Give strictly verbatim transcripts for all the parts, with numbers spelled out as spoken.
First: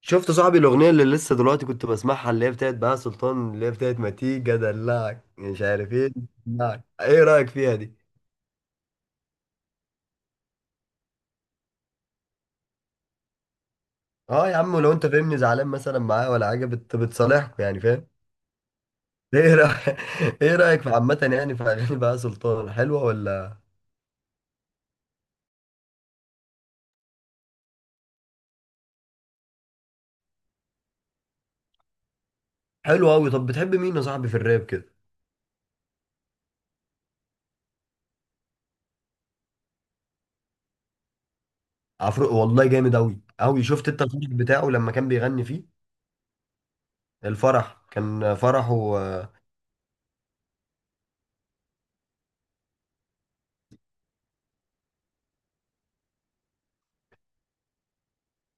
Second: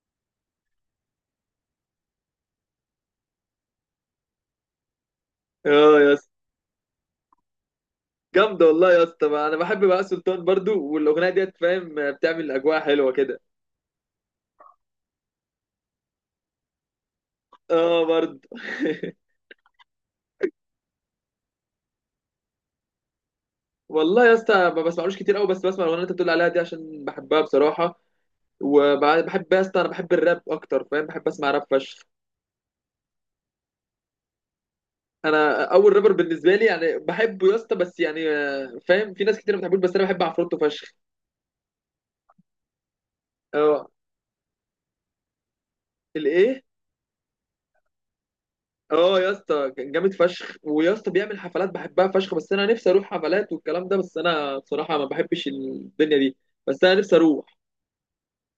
شفت صاحبي الاغنيه اللي لسه دلوقتي كنت بسمعها، اللي هي بتاعت بقى سلطان، اللي هي بتاعت ما تيجي ادلعك مش عارف اه يا ايه، اسطى. أدلعك. ايه رايك فيها دي؟ جامده والله يا اسطى، ما انا بحب بقى سلطان برضو، والاغنيه ديت فاهم بتعمل اجواء حلوه كده. اه يا عم، ولو انت فاهمني زعلان مثلا معاه ولا حاجه، بت... بتصالحكوا يعني، اه فاهم؟ برضو. ايه رايك ايه رايك في عامه، يعني في اغاني بقى سلطان، حلوه ولا؟ والله يا اسطى ما بسمعلوش كتير قوي، بس بسمع الاغنيه اللي انت بتقول عليها دي عشان بحبها بصراحه. وبحب يا اسطى، انا بحب الراب اكتر فاهم، بحب اسمع راب فشخ. حلوه قوي. طب بتحب مين يا صاحبي في الراب كده؟ انا اول رابر بالنسبه لي يعني بحبه يا اسطى، بس يعني آه، فاهم في ناس كتير ما بتحبوش، بس انا بحب عفروتو فشخ. عفروق والله، جامد قوي قوي. شفت اه. انت الفرح بتاعه لما كان بيغني فيه؟ الايه. الفرح كان فرحه. اه يا اسطى كان جامد فشخ، ويا اسطى بيعمل حفلات بحبها فشخ، بس انا نفسي اروح حفلات والكلام ده، بس انا بصراحه ما بحبش الدنيا دي. بس انا نفسي اروح.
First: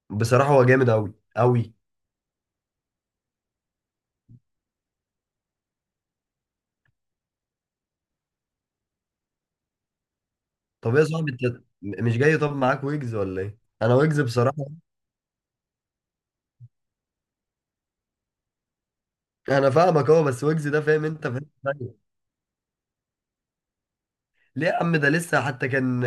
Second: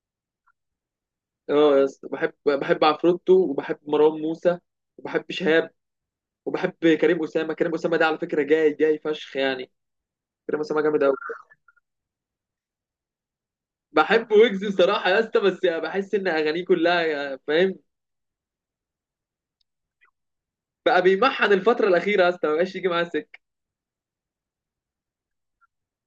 بصراحه هو جامد قوي قوي. اه يا اسطى، بحب بحب عفروتو، وبحب مروان موسى، وبحب شهاب، وبحب كريم اسامه. كريم اسامه ده على فكره جاي جاي فشخ يعني. كريم اسامه طب ايه جامد يا قوي. صاحبي انت، م- مش جاي؟ طب معاك ويجز ولا ايه؟ انا ويجز بحب بصراحة. ويجز بصراحه يا اسطى، بس بحس ان اغانيه كلها فاهم. انا فاهمك اهو، بس ويجز ده بقى فاهم انت، بيمحن فاهم الفتره ثانية. الاخيره يا اسطى، ما بقاش يجي معاه سكه. ليه يا عم؟ ده لسه حتى كان،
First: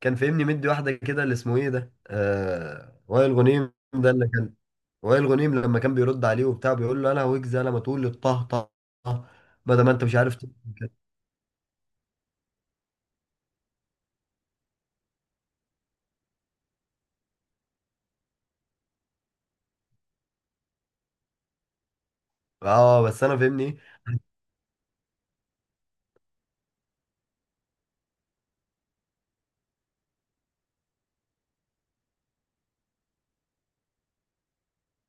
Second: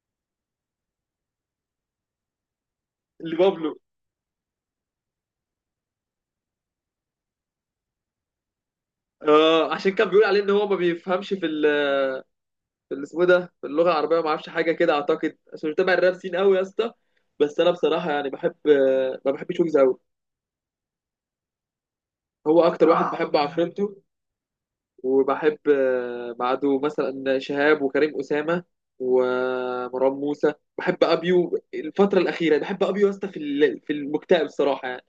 كان فاهمني مدي واحدة كده، اللي اسمه ايه ده؟ آه... وائل غنيم لبابلو. ده اللي كان، وائل غنيم لما كان بيرد عليه وبتاع، بيقول له انا ويجز، انا ما تقول لي الطه طه طه، اه، بدل ما عشان انت كان مش بيقول عارف عليه ان تقول هو ما كده. بيفهمش في، في اللي اسمه إيه ده، في اللغه العربيه ما اعرفش حاجه كده، اعتقد عشان مش متابع الراب سين قوي يا اسطى. بس انا بصراحه يعني بحب. ما بحبش ويجز قوي. هو اكتر اه واحد بس بحب انا فاهمني ايه؟ عفرنته. وبحب آه، بعده مثلا شهاب وكريم اسامه ومروان موسى. بحب ابيو الفتره الاخيره، بحب ابيو يا اسطى في ال- في المكتئب صراحه يعني.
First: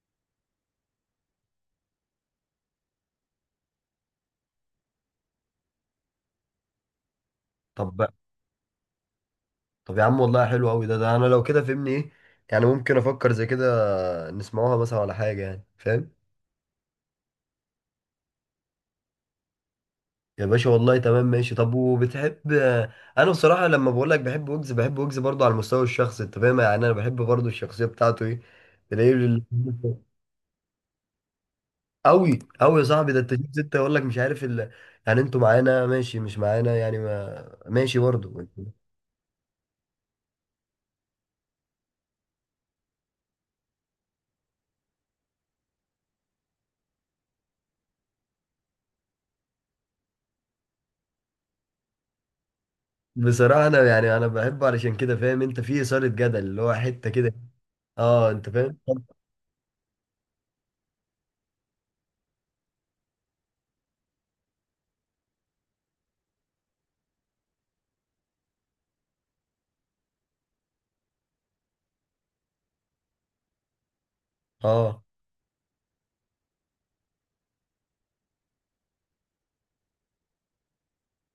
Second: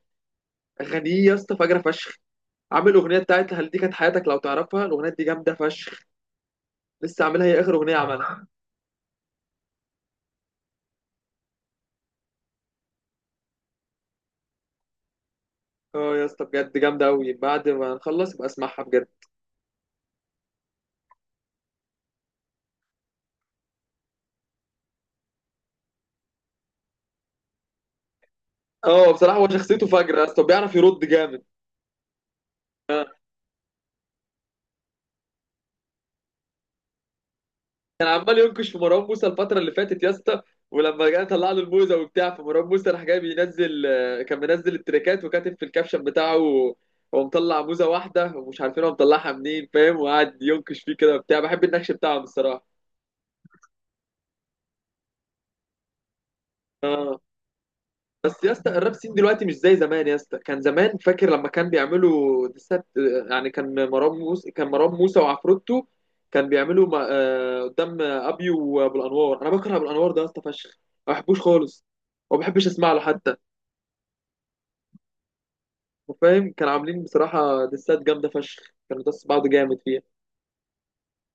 اغانيه يا اسطى فجره فشخ. عامل اغنيه بتاعت هل دي كانت حياتك، لو تعرفها الاغنيه دي جامده فشخ. لسه عاملها، هي اخر اغنيه طب عملها. طب يا عم والله حلو قوي، ده ده انا لو كده فاهمني ايه؟ يعني ممكن افكر زي كده نسمعوها مثلا ولا حاجة يعني، اه فاهم؟ يا اسطى بجد جامده قوي، بعد ما نخلص يبقى اسمعها بجد. يا باشا والله تمام، ماشي. طب وبتحب؟ انا بصراحه لما بقول لك بحب ويجز، بحب ويجز برضه على المستوى الشخصي انت فاهم، يعني انا بحب برضه الشخصيه بتاعته، ايه. اه تلاقيه بصراحه بال- هو شخصيته فجره يا اسطى، بيعرف يرد جامد. قوي قوي يا صاحبي. ده انت تجيب سته يقول لك مش عارف ال... يعني انتوا معانا، ماشي، مش معانا، يعني ما ماشي كان برضه. عمال ينكش في مروان موسى الفتره اللي فاتت يا اسطى، ولما جه طلع له الموزه وبتاع، فمروان موسى راح جاي بينزل، آه، كان منزل التريكات وكاتب في الكابشن بتاعه، هو مطلع موزه واحده ومش عارفين هو مطلعها منين فاهم، وقعد ينكش فيه كده وبتاع، بحب النكش بتاعهم الصراحه. بصراحه انا يعني انا بحبه علشان كده فاهم، انت في اثاره جدل اللي هو حته اه، كده. اه بس انت يا اسطى فاهم. الراب سين دلوقتي مش زي زمان يا اسطى، كان زمان فاكر لما كان بيعملوا ديسات. يعني كان مروان موسى كان مروان موسى وعفروتو، كان بيعملوا ما- آه، قدام ابي وابو الانوار. انا بكره ابو الانوار ده يا اسطى فشخ، ما بحبوش خالص، وما بحبش اسمع له حتى اه فاهم. كانوا عاملين بصراحه ديسات جامده فشخ، كانوا داس بعض جامد فيها.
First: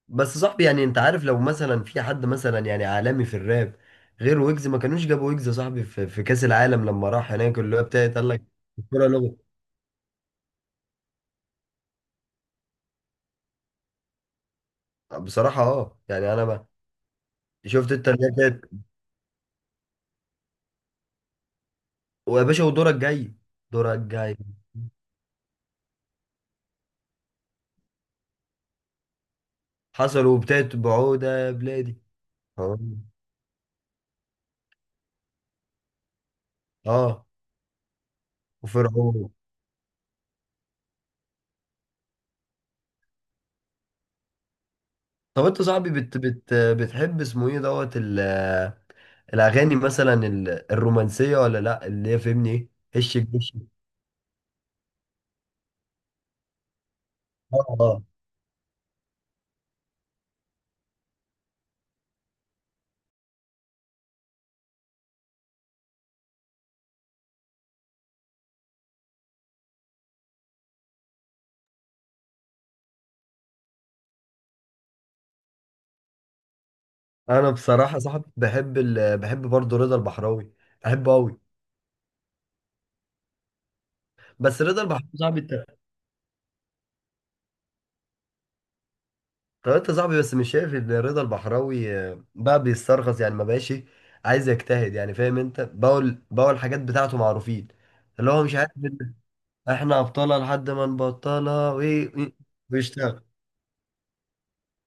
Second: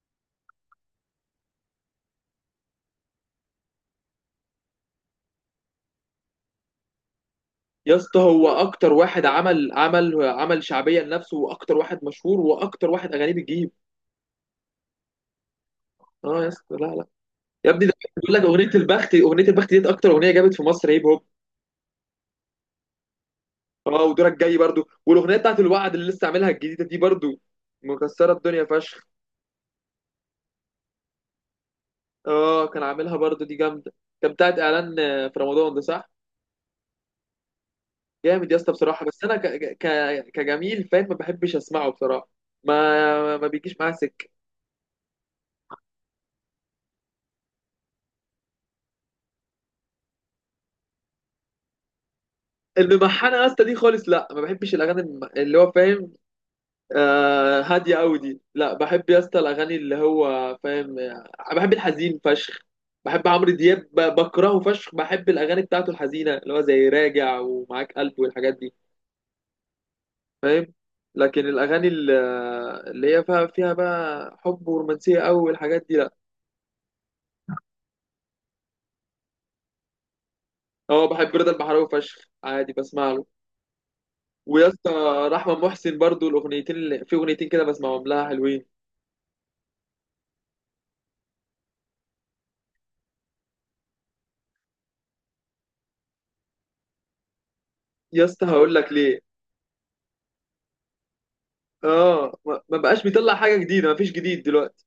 بس صاحبي، يعني انت عارف لو مثلا في حد مثلا يعني عالمي في الراب غير ويجز، ما كانوش جابوا ويجز يا صاحبي في, في كأس العالم لما راح هناك، اللي هو يا بتاعت اسطى قال لك هو اكتر الكورة واحد لغة. عمل عمل عمل شعبيه لنفسه، واكتر واحد مشهور، واكتر واحد اغانيه بتجيب. بصراحة اه يعني اه انا يا ما... اسطى لا لا، يا ابني شفت ده انت اللي هي بيقول لك بتاعت؟ اغنيه البخت اغنيه البخت ديت اكتر اغنيه جابت في مصر هيب هوب. ويا باشا، ودورك جاي، دورك اه ودورك جاي. جاي برضو، والاغنيه بتاعت الوعد اللي لسه عاملها الجديده دي برضو مكسره الدنيا فشخ. حصل، وبتاعت بعودة يا بلادي. اه اه كان عاملها برضو، دي جامده. كان بتاعت اعلان آه، في رمضان ده صح. اه، جامد يا اسطى بصراحه، بس وفرعون. انا ك... ك... كجميل فاهم، ما بحبش اسمعه بصراحه، ما ما بيجيش معاه سكه. طب انت صاحبي بت بت بتحب اسمه ايه دوت ال- الاغاني مثلا، ال- الرومانسية ولا لا، اللي هي فهمني ايه، هش الممحنه يا الجش؟ اسطى دي خالص لا، ما بحبش الاغاني الم- اللي هو فاهم، آه اه هادية آه. أوي دي لا. بحب يا اسطى الأغاني اللي هو فاهم. بحب الحزين فشخ. بحب عمرو دياب، ب- بكرهه فشخ. بحب الأغاني بتاعته الحزينة اللي هو زي راجع ومعاك قلب والحاجات دي فاهم. لكن الأغاني ال- اللي هي فيها فيها بقى حب ورومانسية أوي والحاجات دي لا. انا بصراحه صاحب، بحب ال... بحب برضه رضا البحراوي، هو بحبه بحب قوي. رضا البحراوي فشخ عادي بسمع له. بس ويا رضا اسطى البحراوي صاحبي رحمة انت. محسن برضو، الأغنيتين اللي في أغنيتين كده بسمعهم لها حلوين. طب انت صاحبي، بس مش شايف ان رضا البحراوي آه، بقى بيسترخص يعني، ما بقاش إيه، عايز يجتهد يعني، فاهم انت؟ بقول بقول الحاجات بتاعته معروفين، يا اللي هو اسطى مش عارف هقول لك إن ليه. احنا ابطالها لحد ما نبطلها، وايه إيه، إيه، اه ما ما بقاش بيشتغل، بيطلع حاجة جديدة، ما فيش جديد دلوقتي.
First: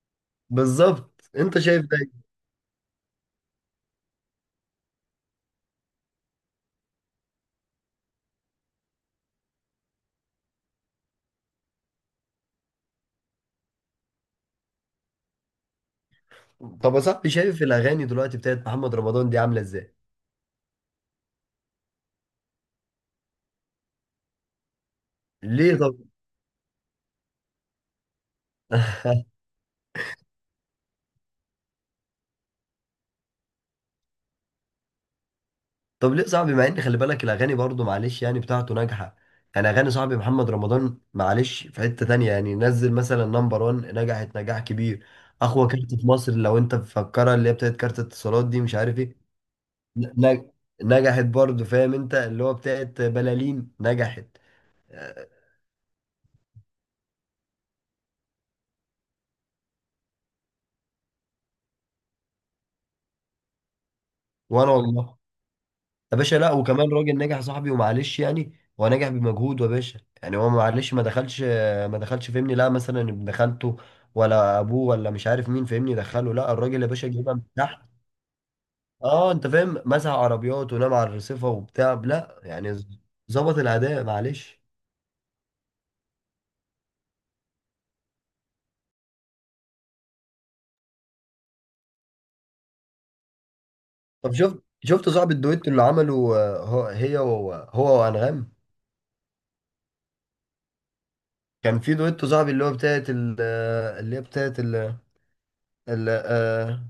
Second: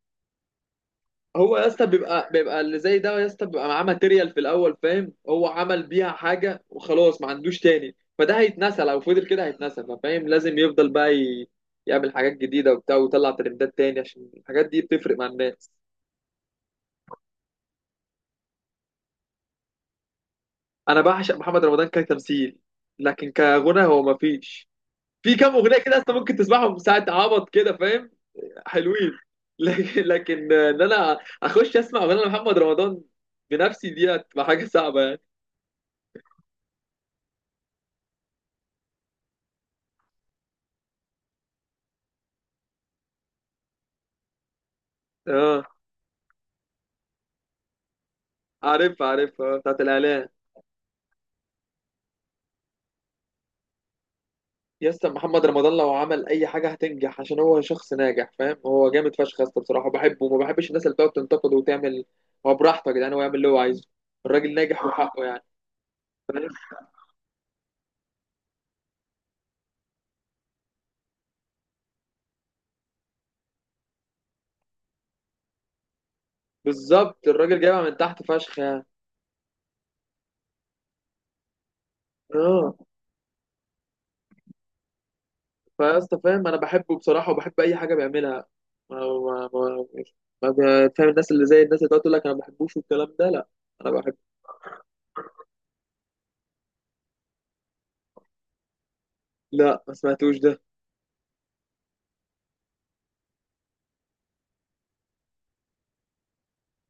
بالظبط، هو انت يا شايف اسطى ده إيه؟ بيبقى بيبقى اللي زي ده يا اسطى بيبقى معاه ماتيريال في الاول فاهم، هو عمل بيها حاجه وخلاص، ما عندوش تاني، فده هيتنسى، لو فضل كده هيتنسى فاهم. لازم يفضل بقى ي... يعمل حاجات جديده وبتاع، ويطلع ترندات تاني عشان الحاجات دي بتفرق مع الناس. طب يا صاحبي، شايف الاغاني دلوقتي بتاعت محمد رمضان دي عامله ازاي؟ انا بعشق محمد رمضان كتمثيل، لكن كغنى هو ما فيش، في كام ليه اغنيه كده طب؟ اصلا ممكن تسمعهم ساعه عبط كده فاهم، حلوين. لكن لكن ان انا اخش اسمع اغنيه لمحمد رمضان بنفسي، دي هتبقى حاجه صعبه يعني. طب ليه صاحبي، مع ان خلي بالك الاغاني برضو معلش يعني بتاعته ناجحه، يعني اغاني صاحبي محمد رمضان معلش في حته تانية، يعني نزل مثلا نمبر واحد، نجحت نجاح كبير. اقوى اه، كارت في مصر لو انت مفكرها، اللي هي بتاعت كارت اتصالات دي مش عارف عارف ايه. عارف، آه، بتاعت ن- الاعلان. نج- نجحت برضو فاهم انت، اللي هو بتاعت بلالين نجحت. يا اسطى آه، محمد رمضان لو عمل اي حاجه هتنجح، عشان هو شخص ناجح فاهم، هو جامد فشخ يا اسطى بصراحه، بحبه، وما بحبش الناس اللي بتقعد تنتقده وتعمل. هو براحته يا جدعان، هو يعمل اللي هو عايزه، الراجل وانا ناجح والله، وحقه يعني. يا باشا لا، وكمان راجل نجح صاحبي ومعلش يعني، هو نجح بمجهوده يا باشا، يعني هو معلش ما دخلش، ما دخلش فهمني لا مثلا ابن خالته، ولا ابوه، ولا مش عارف مين فهمني دخله، لا الراجل يا باشا بالظبط جايبها من الراجل جايبها تحت. من تحت فشخ يعني. اه انت فاهم، مسح عربيات ونام على الرصيفه وبتاع، لا يعني اه، ز- ظبط الاداء معلش. فيا اسطى فاهم انا بحبه بصراحه، وبحب اي حاجه بيعملها، ما ما ما, ما ما- فاهم، الناس اللي زي الناس اللي بتقعد تقول لك انا ما بحبوش والكلام ده لا، انا بحب. طب شفت شفت صاحب الدويتو اللي عمله آه، هو هي وهو هو وانغام؟ لا ما سمعتوش ده. كان في دويتو صاحبي اللي هو بتاعت ال- آه، اللي هي بتاعت ال- ال- آه،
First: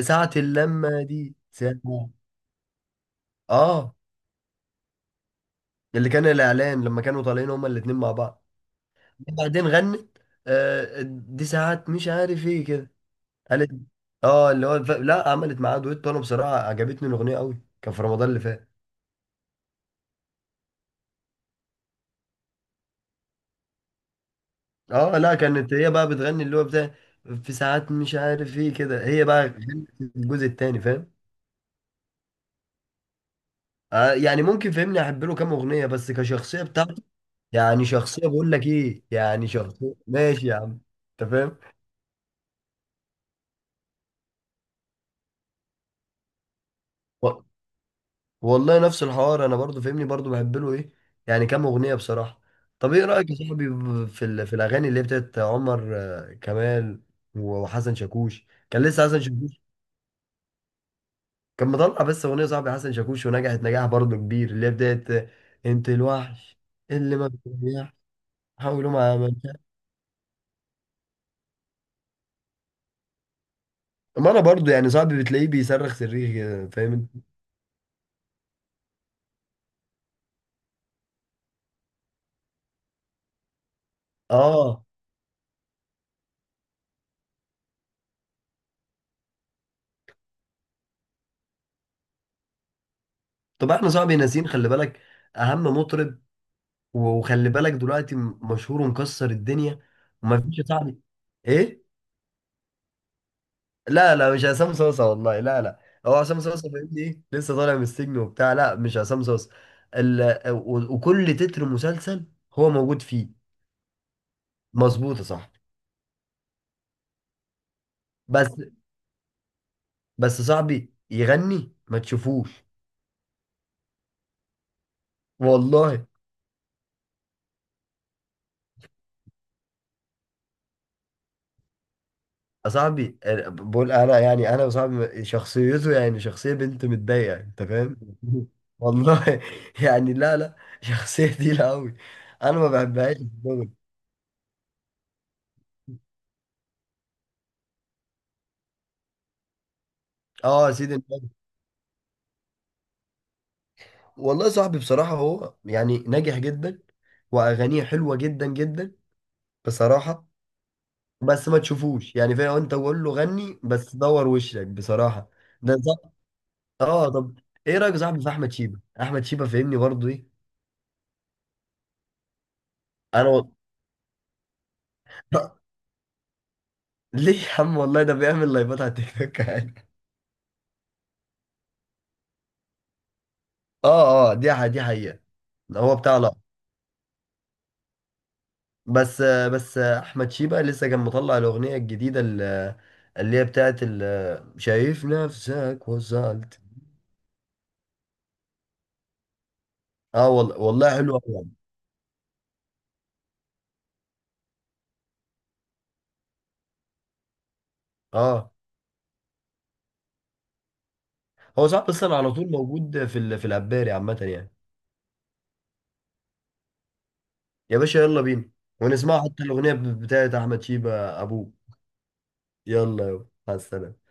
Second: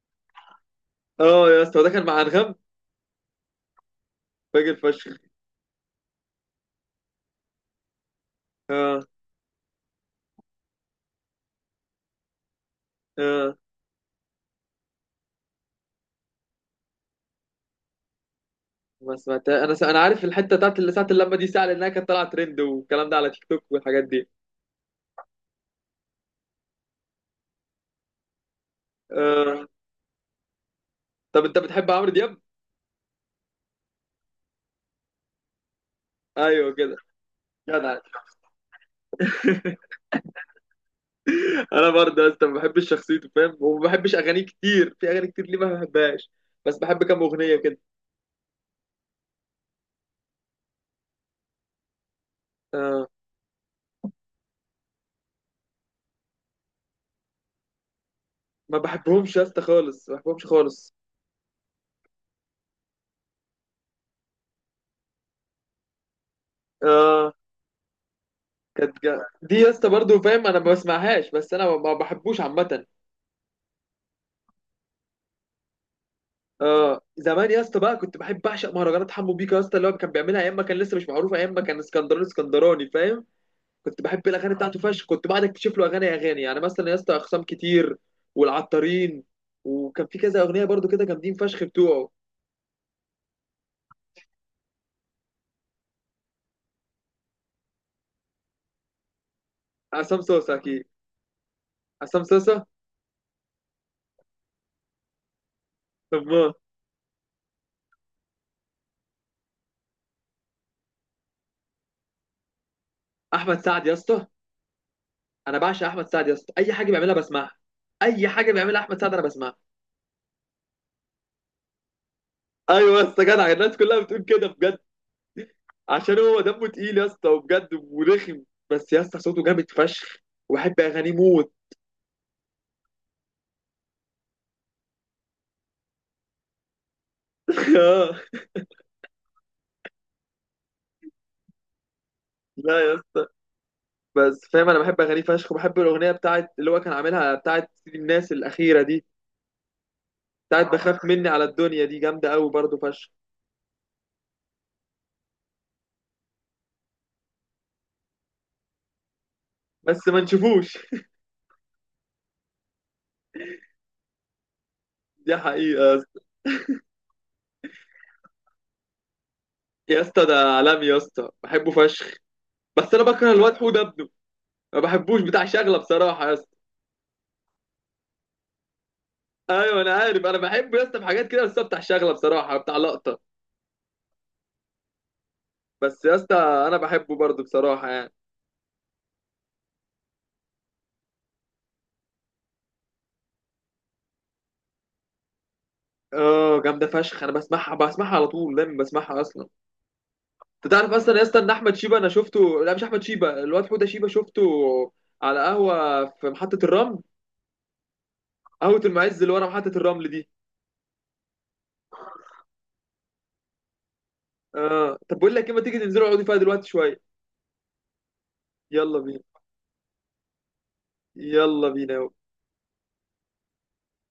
ساعة اللمة دي اه يا اسطى ده كان ساعة. مع انغام. اه، فاجر فشخ. اللي كان الاعلان لما كانوا طالعين هما الاتنين مع بعض اه. بعدين غنت، آه دي ساعات مش عارف ايه كده، اه قالت اه اللي هو ف... لا عملت معاه دويتو، انا بصراحه عجبتني الاغنيه قوي، كان في رمضان اللي فات. ما سمعتها انا، س... انا عارف الحته بتاعت اللي ساعه اللمه دي ساعه لانها كانت طالعه ترند والكلام ده على تيك توك والحاجات دي. اه لا، كانت هي بقى بتغني اللي هو بتاع، في ساعات مش عارف ايه كده، هي بقى آه... غنت الجزء التاني فاهم. طب انت بتحب عمرو دياب؟ آه يعني ممكن فهمني احب له كام اغنيه، بس كشخصيه ايوه كده، بتاعته، يعني جدع. شخصيه بقول لك ايه، يعني شخصيه ماشي يا عم، انت فاهم. انا برضه يا اسطى ما بحبش شخصيته فاهم، وما بحبش اغانيه كتير، في اغاني كتير ليه ما بحبهاش، بس بحب كام اغنيه كده. والله نفس الحوار، انا برضو فاهمني برضو بحب له ايه، يعني كام اغنيه بصراحه. طب ايه آه، رايك يا صاحبي في ال- في الاغاني اللي هي بتاعت عمر آه، كمال، وحسن شاكوش؟ ما كان لسه حسن بحبهمش يا اسطى شاكوش خالص، ما بحبهمش خالص. كان مطلع بس اغنيه صاحبي حسن شاكوش، ونجحت نجاح برضو كبير، اللي هي بتاعت آه، انت الوحش اللي ما آه، بتريحش، حاولوا كانت ما جا... عملتش. دي يا اسطى برضه فاهم انا ما بسمعهاش، بس انا ما ما بحبوش عامه. ما انا برضو يعني صاحبي بتلاقيه بيصرخ صريخ كده، فاهم اه انت؟ زمان يا اسطى بقى كنت بحب بعشق مهرجانات حمو بيكا يا اسطى، اللي هو كان بيعملها ايام ما كان لسه مش معروف، ايام ما كان اسكندراني اسكندراني فاهم. كنت بحب الاغاني بتاعته اه فشخ، كنت بعد اكتشف له اغاني اغاني، يعني مثلا يا اسطى اقسام كتير والعطارين، وكان في كذا اغنيه برضو كده جامدين فشخ بتوعه. طب احنا صاحبي ناسيين، خلي بالك، اهم مطرب، وخلي بالك دلوقتي م- مشهور ومكسر الدنيا، عصام صوصه ومفيش يا اكيد. صاحبي، ايه؟ عصام صوصه. لا لا مش عصام صوصه، والله لا لا، هو عصام امه. صوصه فاهمني ايه لسه طالع من السجن وبتاع، لا مش عصام صوصه. ال... و- وكل تتر مسلسل هو موجود فيه. احمد سعد يا اسطى. مظبوط يا انا صاحبي. بعشق احمد سعد يا اسطى، اي حاجه بيعملها بسمعها. اي بس حاجه بيعملها احمد سعد انا بسمعها. بس صاحبي يغني ما تشوفوش. ايوه يا اسطى جدع، الناس كلها بتقول كده بجد. والله عشان هو دمه تقيل يا اسطى وبجد ورخم، بس يا اسطى صوته جامد فشخ، وبحب اغانيه موت. صاحبي، أنا بقول انا، يعني انا وصاحبي شخصيته، يعني شخصيه بنت متضايقه انت فاهم. آه. والله يعني، لا لا، شخصيه تقيله قوي، انا ما لا يا بحبهاش في اسطى. الشغل. بس فاهم انا بحب اغانيه فشخ، وبحب الاغنيه بتاعت اللي هو كان عاملها بتاعت سيدي الناس الاخيره دي، بتاعت اه يا سيدي بخاف مني النبي. على الدنيا، دي جامده قوي برضه فشخ. والله صاحبي بصراحه هو يعني ناجح جدا، واغانيه حلوه جدا جدا بس ما بصراحه. نشوفوش. بس ما تشوفوش، يعني فاهم انت، قول له غني بس دور وشك بصراحه، دي ده حقيقه يا صاحبي. اسطى. اه طب ايه رايك يا صاحبي في احمد شيبه؟ احمد شيبه فاهمني يا برضه اسطى ده ايه؟ عالمي يا اسطى، بحبه فشخ، بس انا انا بكره و... الواد حوده ابنه، ما بحبوش بتاع شغله بصراحه يا اسطى. ليه يا عم والله ده بيعمل لايفات على تيك توك ايوه عادي. انا عارف، انا بحبه يا اسطى في حاجات كده، بس هو بتاع شغله بصراحه، بتاع لقطه. اه اه دي ح- دي حقيقة، هو بس يا بتاع اسطى لا. انا بحبه برضه بصراحه يعني. بس بس احمد شيبة لسه كان مطلع الاغنية الجديدة ال- اللي هي بتاعت ال- شايف نفسك وصلت. اه جامده فشخ، انا بسمعها بسمعها على طول، دايما بسمعها اصلا. اه والله انت تعرف والله اصلا حلو يا قوي اسطى ان يعني. احمد شيبه انا شفته، لا مش احمد شيبه، الواد حوده شيبه شفته، على قهوه في محطه الرمل، اه، قهوه المعز اللي ورا محطه الرمل دي. هو صاحب اصلا على طول موجود في ال... في العباري عامة يعني. اه طب بقول لك ايه، ما تيجي ننزلوا نقعدوا فيها دلوقتي شويه؟ يا باشا يلا بينا، يلا بينا. ونسمع حتى الاغنية بتاعت احمد شيبة ابوه. يلا بينا. يلا يلا مع السلامة.